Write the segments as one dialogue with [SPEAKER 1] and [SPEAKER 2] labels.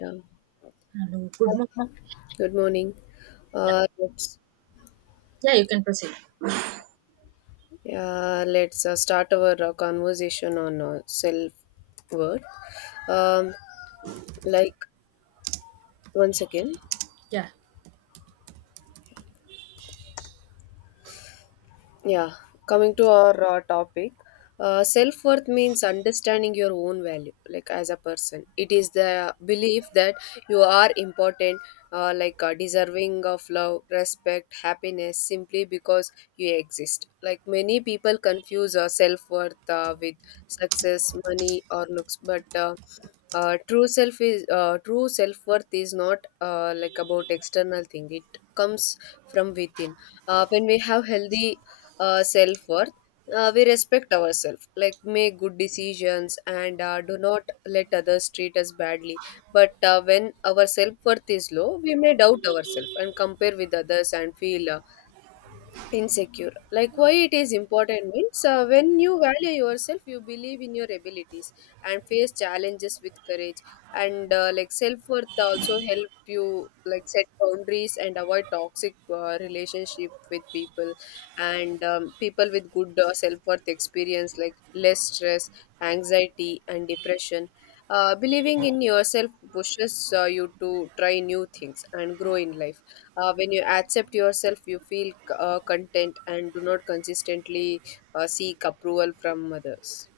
[SPEAKER 1] Yeah.
[SPEAKER 2] Hello, good morning.
[SPEAKER 1] Good morning.
[SPEAKER 2] Yeah,
[SPEAKER 1] Let's
[SPEAKER 2] yeah, you can proceed.
[SPEAKER 1] yeah, let's start our conversation on self worth. Um, like once again,
[SPEAKER 2] Yeah,
[SPEAKER 1] yeah, coming to our topic, self worth means understanding your own value, like as a person. It is the belief that you are important, deserving of love, respect, happiness simply because you exist. Like many people confuse self worth with success, money, or looks, but true self worth is not like about external thing. It comes from within when we have healthy self worth, we respect ourselves, like make good decisions and do not let others treat us badly. But when our self worth is low, we may doubt ourselves and compare with others and feel insecure. Like why it is important means when you value yourself, you believe in your abilities and face challenges with courage, and like self-worth also help you like set boundaries and avoid toxic relationship with people, and people with good self-worth experience like less stress, anxiety and depression. Believing in yourself pushes you to try new things and grow in life. When you accept yourself, you feel content and do not consistently seek approval from others.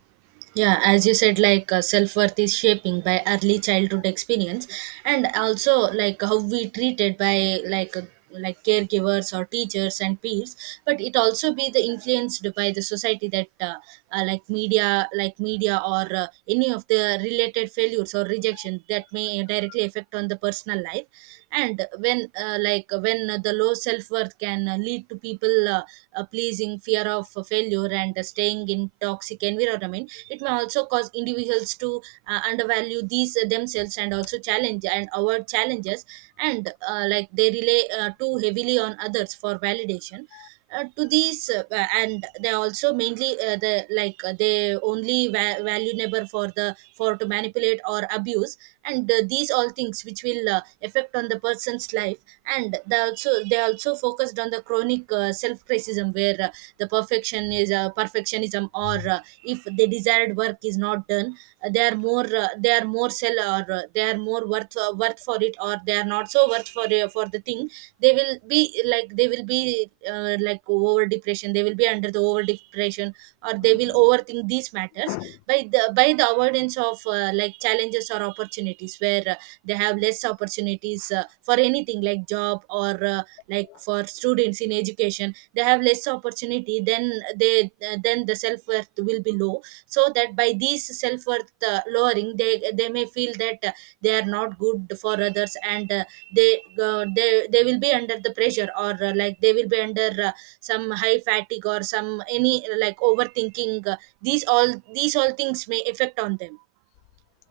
[SPEAKER 2] yeah. As you said, self worth is shaping by early childhood experience, and also like how we treated by like caregivers or teachers and peers. But it also be the influenced by the society that like media or any of the related failures or rejection that may directly affect on the personal life. And when the low self worth can lead to people. Pleasing, fear of failure, and staying in toxic environment, it may also cause individuals to undervalue these themselves, and also challenge and avoid challenges, and like they rely too heavily on others for validation to these and they also mainly they only valuable for the for to manipulate or abuse, and these all things which will affect on the person's life, and the also they also focused on the chronic self criticism, where the perfectionism, or if the desired work is not done, they are more sell, or they are more worth for it, or they are not so worth for the thing. They will be, they will be, like over depression, they will be under the over depression, or they will overthink these matters by the avoidance of like challenges or opportunities, where they have less opportunities for anything like job, or like for students in education, they have less opportunity, they then the self worth will be low. So that by these self worth lowering, they may feel that they are not good for others, and they uh, they they will be under the pressure, or like they will be under some high fatigue, or some any like overthinking these all. These all things may affect on them.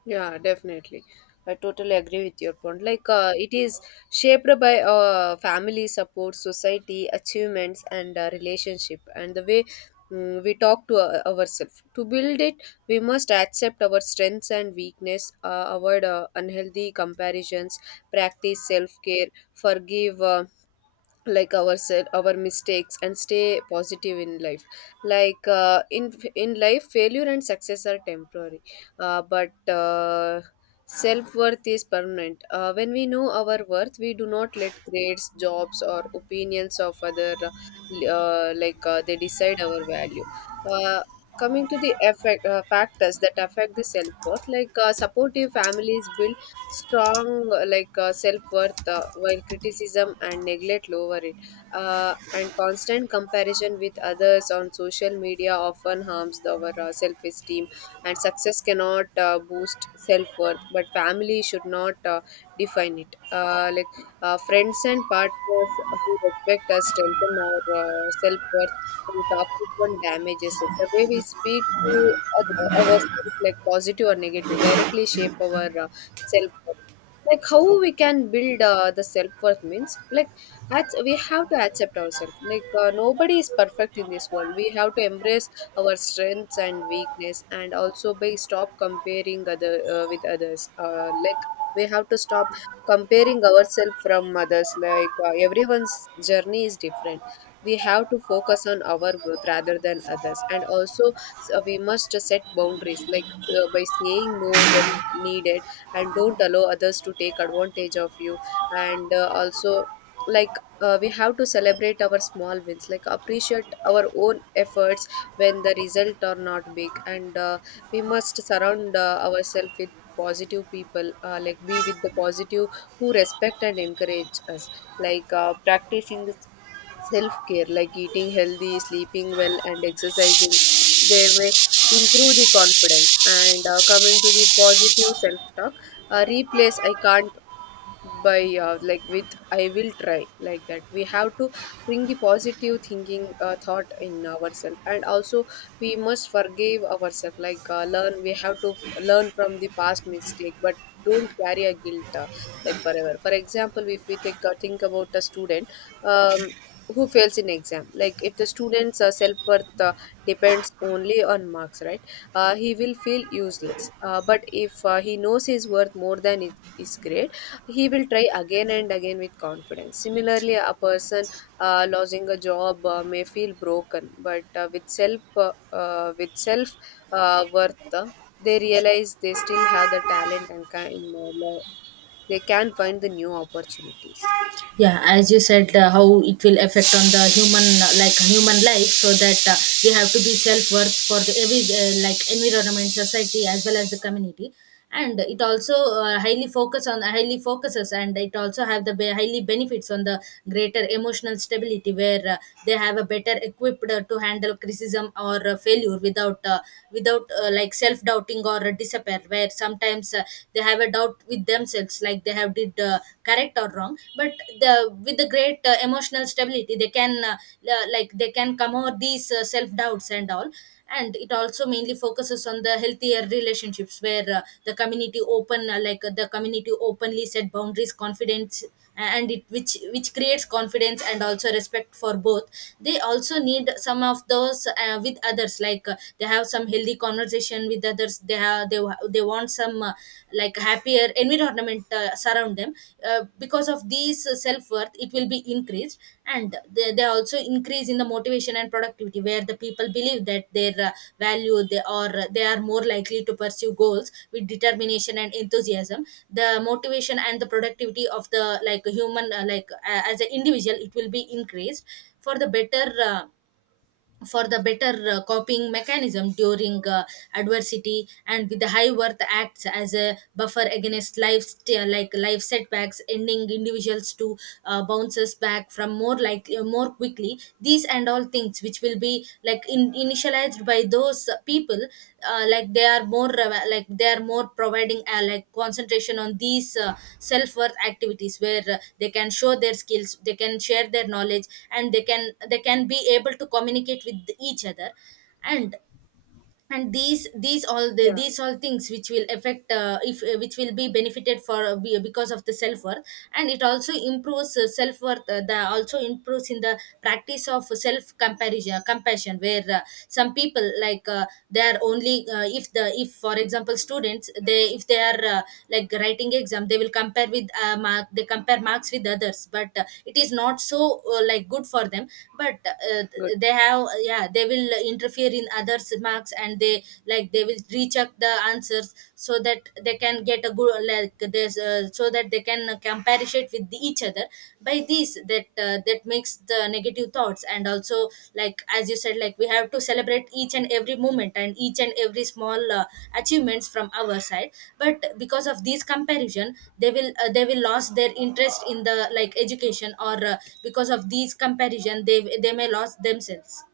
[SPEAKER 1] Yeah, definitely. I totally agree with your point. It is shaped by family support, society, achievements and relationship, and the way we talk to ourselves to build it. We must accept our strengths and weakness, avoid unhealthy comparisons, practice self-care, forgive like our our mistakes and stay positive in life. In life, failure and success are temporary, but self-worth is permanent. When we know our worth, we do not let grades, jobs or opinions of other they decide our value. uh, Coming to the effect factors that affect the self-worth, supportive families build strong self-worth, while criticism and neglect lower it. And constant comparison with others on social media often harms our self-esteem, and success cannot boost self-worth, but family should not define it. Friends and partners who respect us strengthen our self-worth, and toxic one damages it. The way we speak to other ourselves, like positive or negative, directly shape our self. Like how we can build the self-worth means, like at, we have to accept ourselves. Like nobody is perfect in this world. We have to embrace our strengths and weakness, and also by stop comparing other with others. We have to stop comparing ourselves from others. Everyone's journey is different. We have to focus on our growth rather than others, and also so we must set boundaries, by saying no when needed, and don't allow others to take advantage of you. And also like we have to celebrate our small wins, like appreciate our own efforts when the result are not big. And we must surround ourselves with positive people, like be with the positive who respect and encourage us. Practicing the self care, like eating healthy, sleeping well, and exercising, they may improve the confidence. And coming to the positive self talk, replace "I can't" by like with "I will try." Like that, we have to bring the positive thinking thought in ourselves. And also we must forgive ourselves. Like learn we have to f- Learn from the past mistake, but don't carry a guilt like forever. For example, if we take think about a student um, who fails in exam, like if the student's self-worth depends only on marks, right, he will feel useless. But if he knows his worth more than his grade, he will try again and again with confidence. Similarly, a person losing a job may feel broken, but with self worth, they realize they still have the talent, and they can find the new opportunities.
[SPEAKER 2] Yeah, as you said, how it will affect on the human, like human life. So that we have to be self worth for the every like environment, society, as well as the community. And it also highly focuses, and it also have the highly benefits on the greater emotional stability, where they have a better equipped to handle criticism or failure without like self doubting or disappear. Where sometimes they have a doubt with themselves, like they have did correct or wrong, but the with the great emotional stability, they can like they can come over these self doubts and all. And it also mainly focuses on the healthier relationships, where the community openly set boundaries, confidence, and it which creates confidence and also respect for both. They also need some of those with others, like they have some healthy conversation with others, they have they want some like happier environment surround them because of these self-worth. It will be increased, and they also increase in the motivation and productivity, where the people believe that their value, they or they are more likely to pursue goals with determination and enthusiasm. The motivation and the productivity of the like human as an individual, it will be increased for the better coping mechanism during adversity, and with the high worth acts as a buffer against like life setbacks, ending individuals to bounces back from more more quickly. These and all things which will be like in, initialized by those people, like they are more they are more providing like concentration on these self worth activities, where they can show their skills, they can share their knowledge, and they can be able to communicate with each other, and and these these all the
[SPEAKER 1] Yeah.
[SPEAKER 2] these all things which will affect if which will be benefited for because of the self worth. And it also improves self worth, the also improves in the practice of self comparison compassion, where some people they are only if the if, for example, students, they, if they are like writing exam, they will compare with mark they compare marks with others, but it is not so like good for them. But
[SPEAKER 1] Good.
[SPEAKER 2] they have, yeah, they will interfere fear in others marks, and they they will recheck the answers so that they can get a good like this so that they can compare it with each other. By this, that that makes the negative thoughts, and also like as you said, like we have to celebrate each and every moment, and each and every small achievements from our side. But because of this comparison, they will lose their interest in the like education, or because of these comparison, they may lose themselves.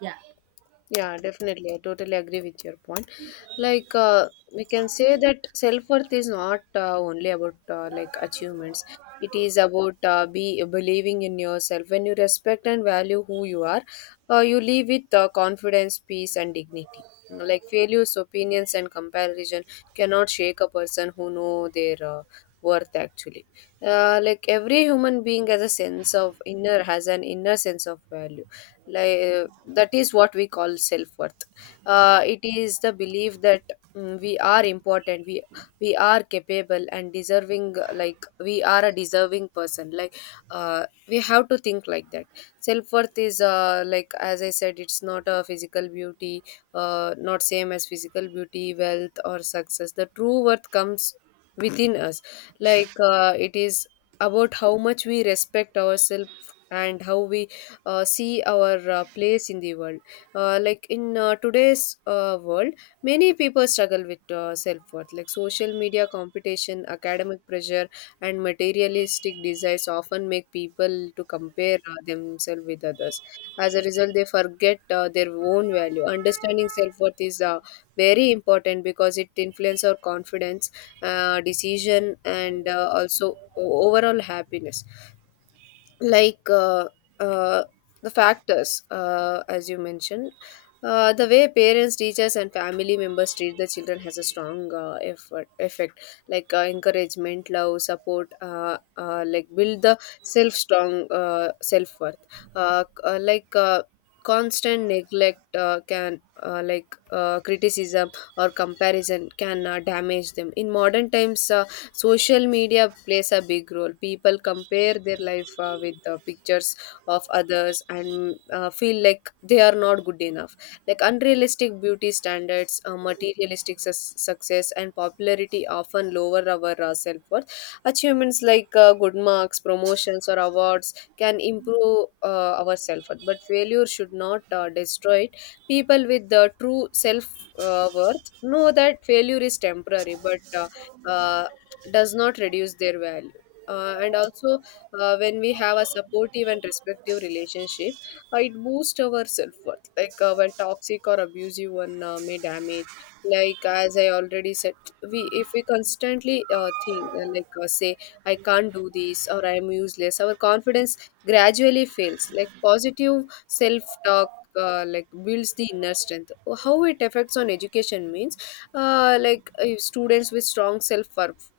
[SPEAKER 2] Yeah.
[SPEAKER 1] Yeah, definitely. I totally agree with your point. Like, uh, we can say that self-worth is not only about like achievements. It is about be believing in yourself. When you respect and value who you are, you live with confidence, peace, and dignity. Like failures, opinions, and comparison cannot shake a person who know their worth. Actually, like every human being has a sense of inner has an inner sense of value. Like that is what we call self-worth. It is the belief that we are important, we are capable and deserving. We are a deserving person. We have to think like that. Self-worth is like, as I said, it's not same as physical beauty, wealth or success. The true worth comes within us. It is about how much we respect ourselves and how we see our place in the world. In today's world, many people struggle with self worth, like social media competition, academic pressure, and materialistic desires often make people to compare themselves with others. As a result, they forget their own value. Understanding self worth is very important because it influences our confidence, decision, and overall happiness. Like uh, uh, the factors, as you mentioned, the way parents, teachers and family members treat the children has a strong effect. Encouragement, love, support build the self strong self worth. uh, c- uh, like uh, Constant neglect, can like criticism or comparison can damage them. In modern times, social media plays a big role. People compare their life with the pictures of others and feel like they are not good enough. Like unrealistic beauty standards, success and popularity often lower our self-worth. Achievements like good marks, promotions or awards can improve our self-worth, but failure should not destroy it. People with the true self worth know that failure is temporary, but uh, does not reduce their value. And also, when we have a supportive and respective relationship, it boosts our self worth. When toxic or abusive one may damage. Like as I already said, we if we constantly think like say "I can't do this" or "I am useless," our confidence gradually fails. Like positive self talk, builds the inner strength. How it affects on education means, if students with strong self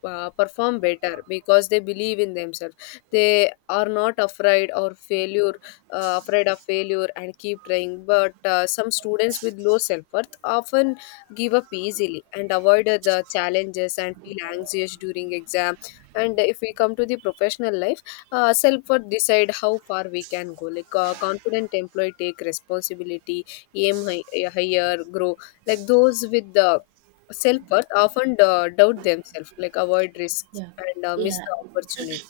[SPEAKER 1] perform better because they believe in themselves. They are not afraid of failure and keep trying, but some students with low self-worth often give up easily and avoid the challenges and feel anxious during exam. And if we come to the professional life, self-worth decide how far we can go. Confident employee take responsibility, aim high, higher, grow. Like those with the self-worth often doubt themselves, like avoid risks
[SPEAKER 2] Yeah.
[SPEAKER 1] and miss
[SPEAKER 2] Yeah.
[SPEAKER 1] the opportunity.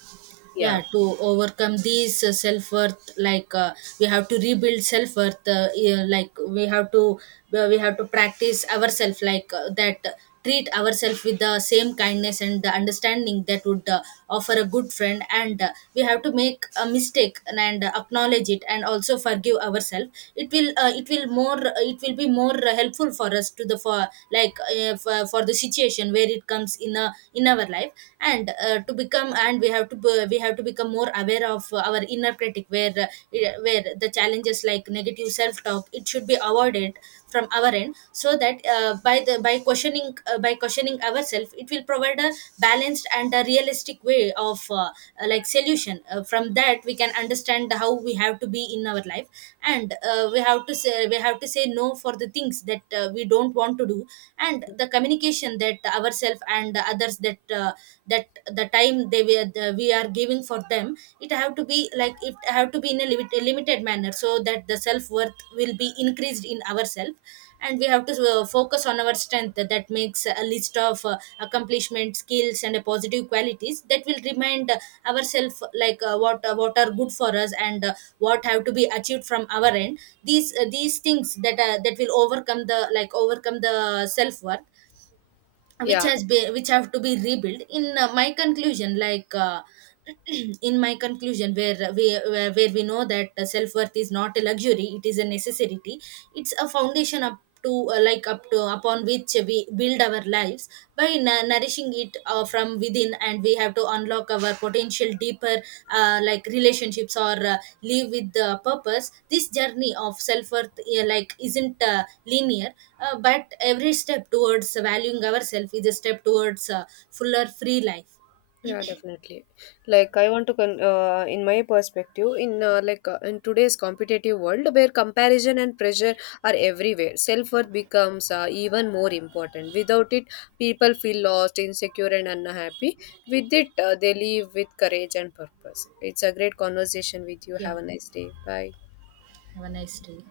[SPEAKER 1] Yeah
[SPEAKER 2] Yeah, to overcome these self-worth, we have to rebuild self-worth. Yeah, like we have to practice ourselves like that treat ourselves with the same kindness and the understanding that would offer a good friend. And we have to make a mistake, and acknowledge it, and also forgive ourselves. It will more, it will be more helpful for us to the for for the situation where it comes in a in our life. And to become, and we have to be, we have to become more aware of our inner critic, where the challenges like negative self talk, it should be avoided from our end. So that by questioning by questioning ourselves, it will provide a balanced and a realistic way of like solution. From that we can understand how we have to be in our life. And we have to say no for the things that we don't want to do. And the communication that ourselves and others, that that the time they were the, we are giving for them, it have to be like, it have to be in a, a limited manner, so that the self worth will be increased in ourselves. And we have to focus on our strength, that makes a list of accomplishment, skills, and positive qualities that will remind ourselves what are good for us, and what have to be achieved from our end. These things that that will overcome the overcome the self worth, which
[SPEAKER 1] yeah.
[SPEAKER 2] has be which have to be rebuilt in my conclusion. In my conclusion, where we where we know that self-worth is not a luxury, it is a necessity. It's a foundation up to up to upon which we build our lives, by nourishing it from within. And we have to unlock our potential deeper like relationships, or live with the purpose. This journey of self-worth like isn't linear, but every step towards valuing ourselves is a step towards a fuller free life.
[SPEAKER 1] Definitely. I want to in my perspective, in today's competitive world where comparison and pressure are everywhere, self-worth becomes even more important. Without it, people feel lost, insecure and unhappy. With it, they live with courage and purpose. It's a great conversation with you.
[SPEAKER 2] Yeah,
[SPEAKER 1] Have a nice day. Bye.
[SPEAKER 2] have a nice day.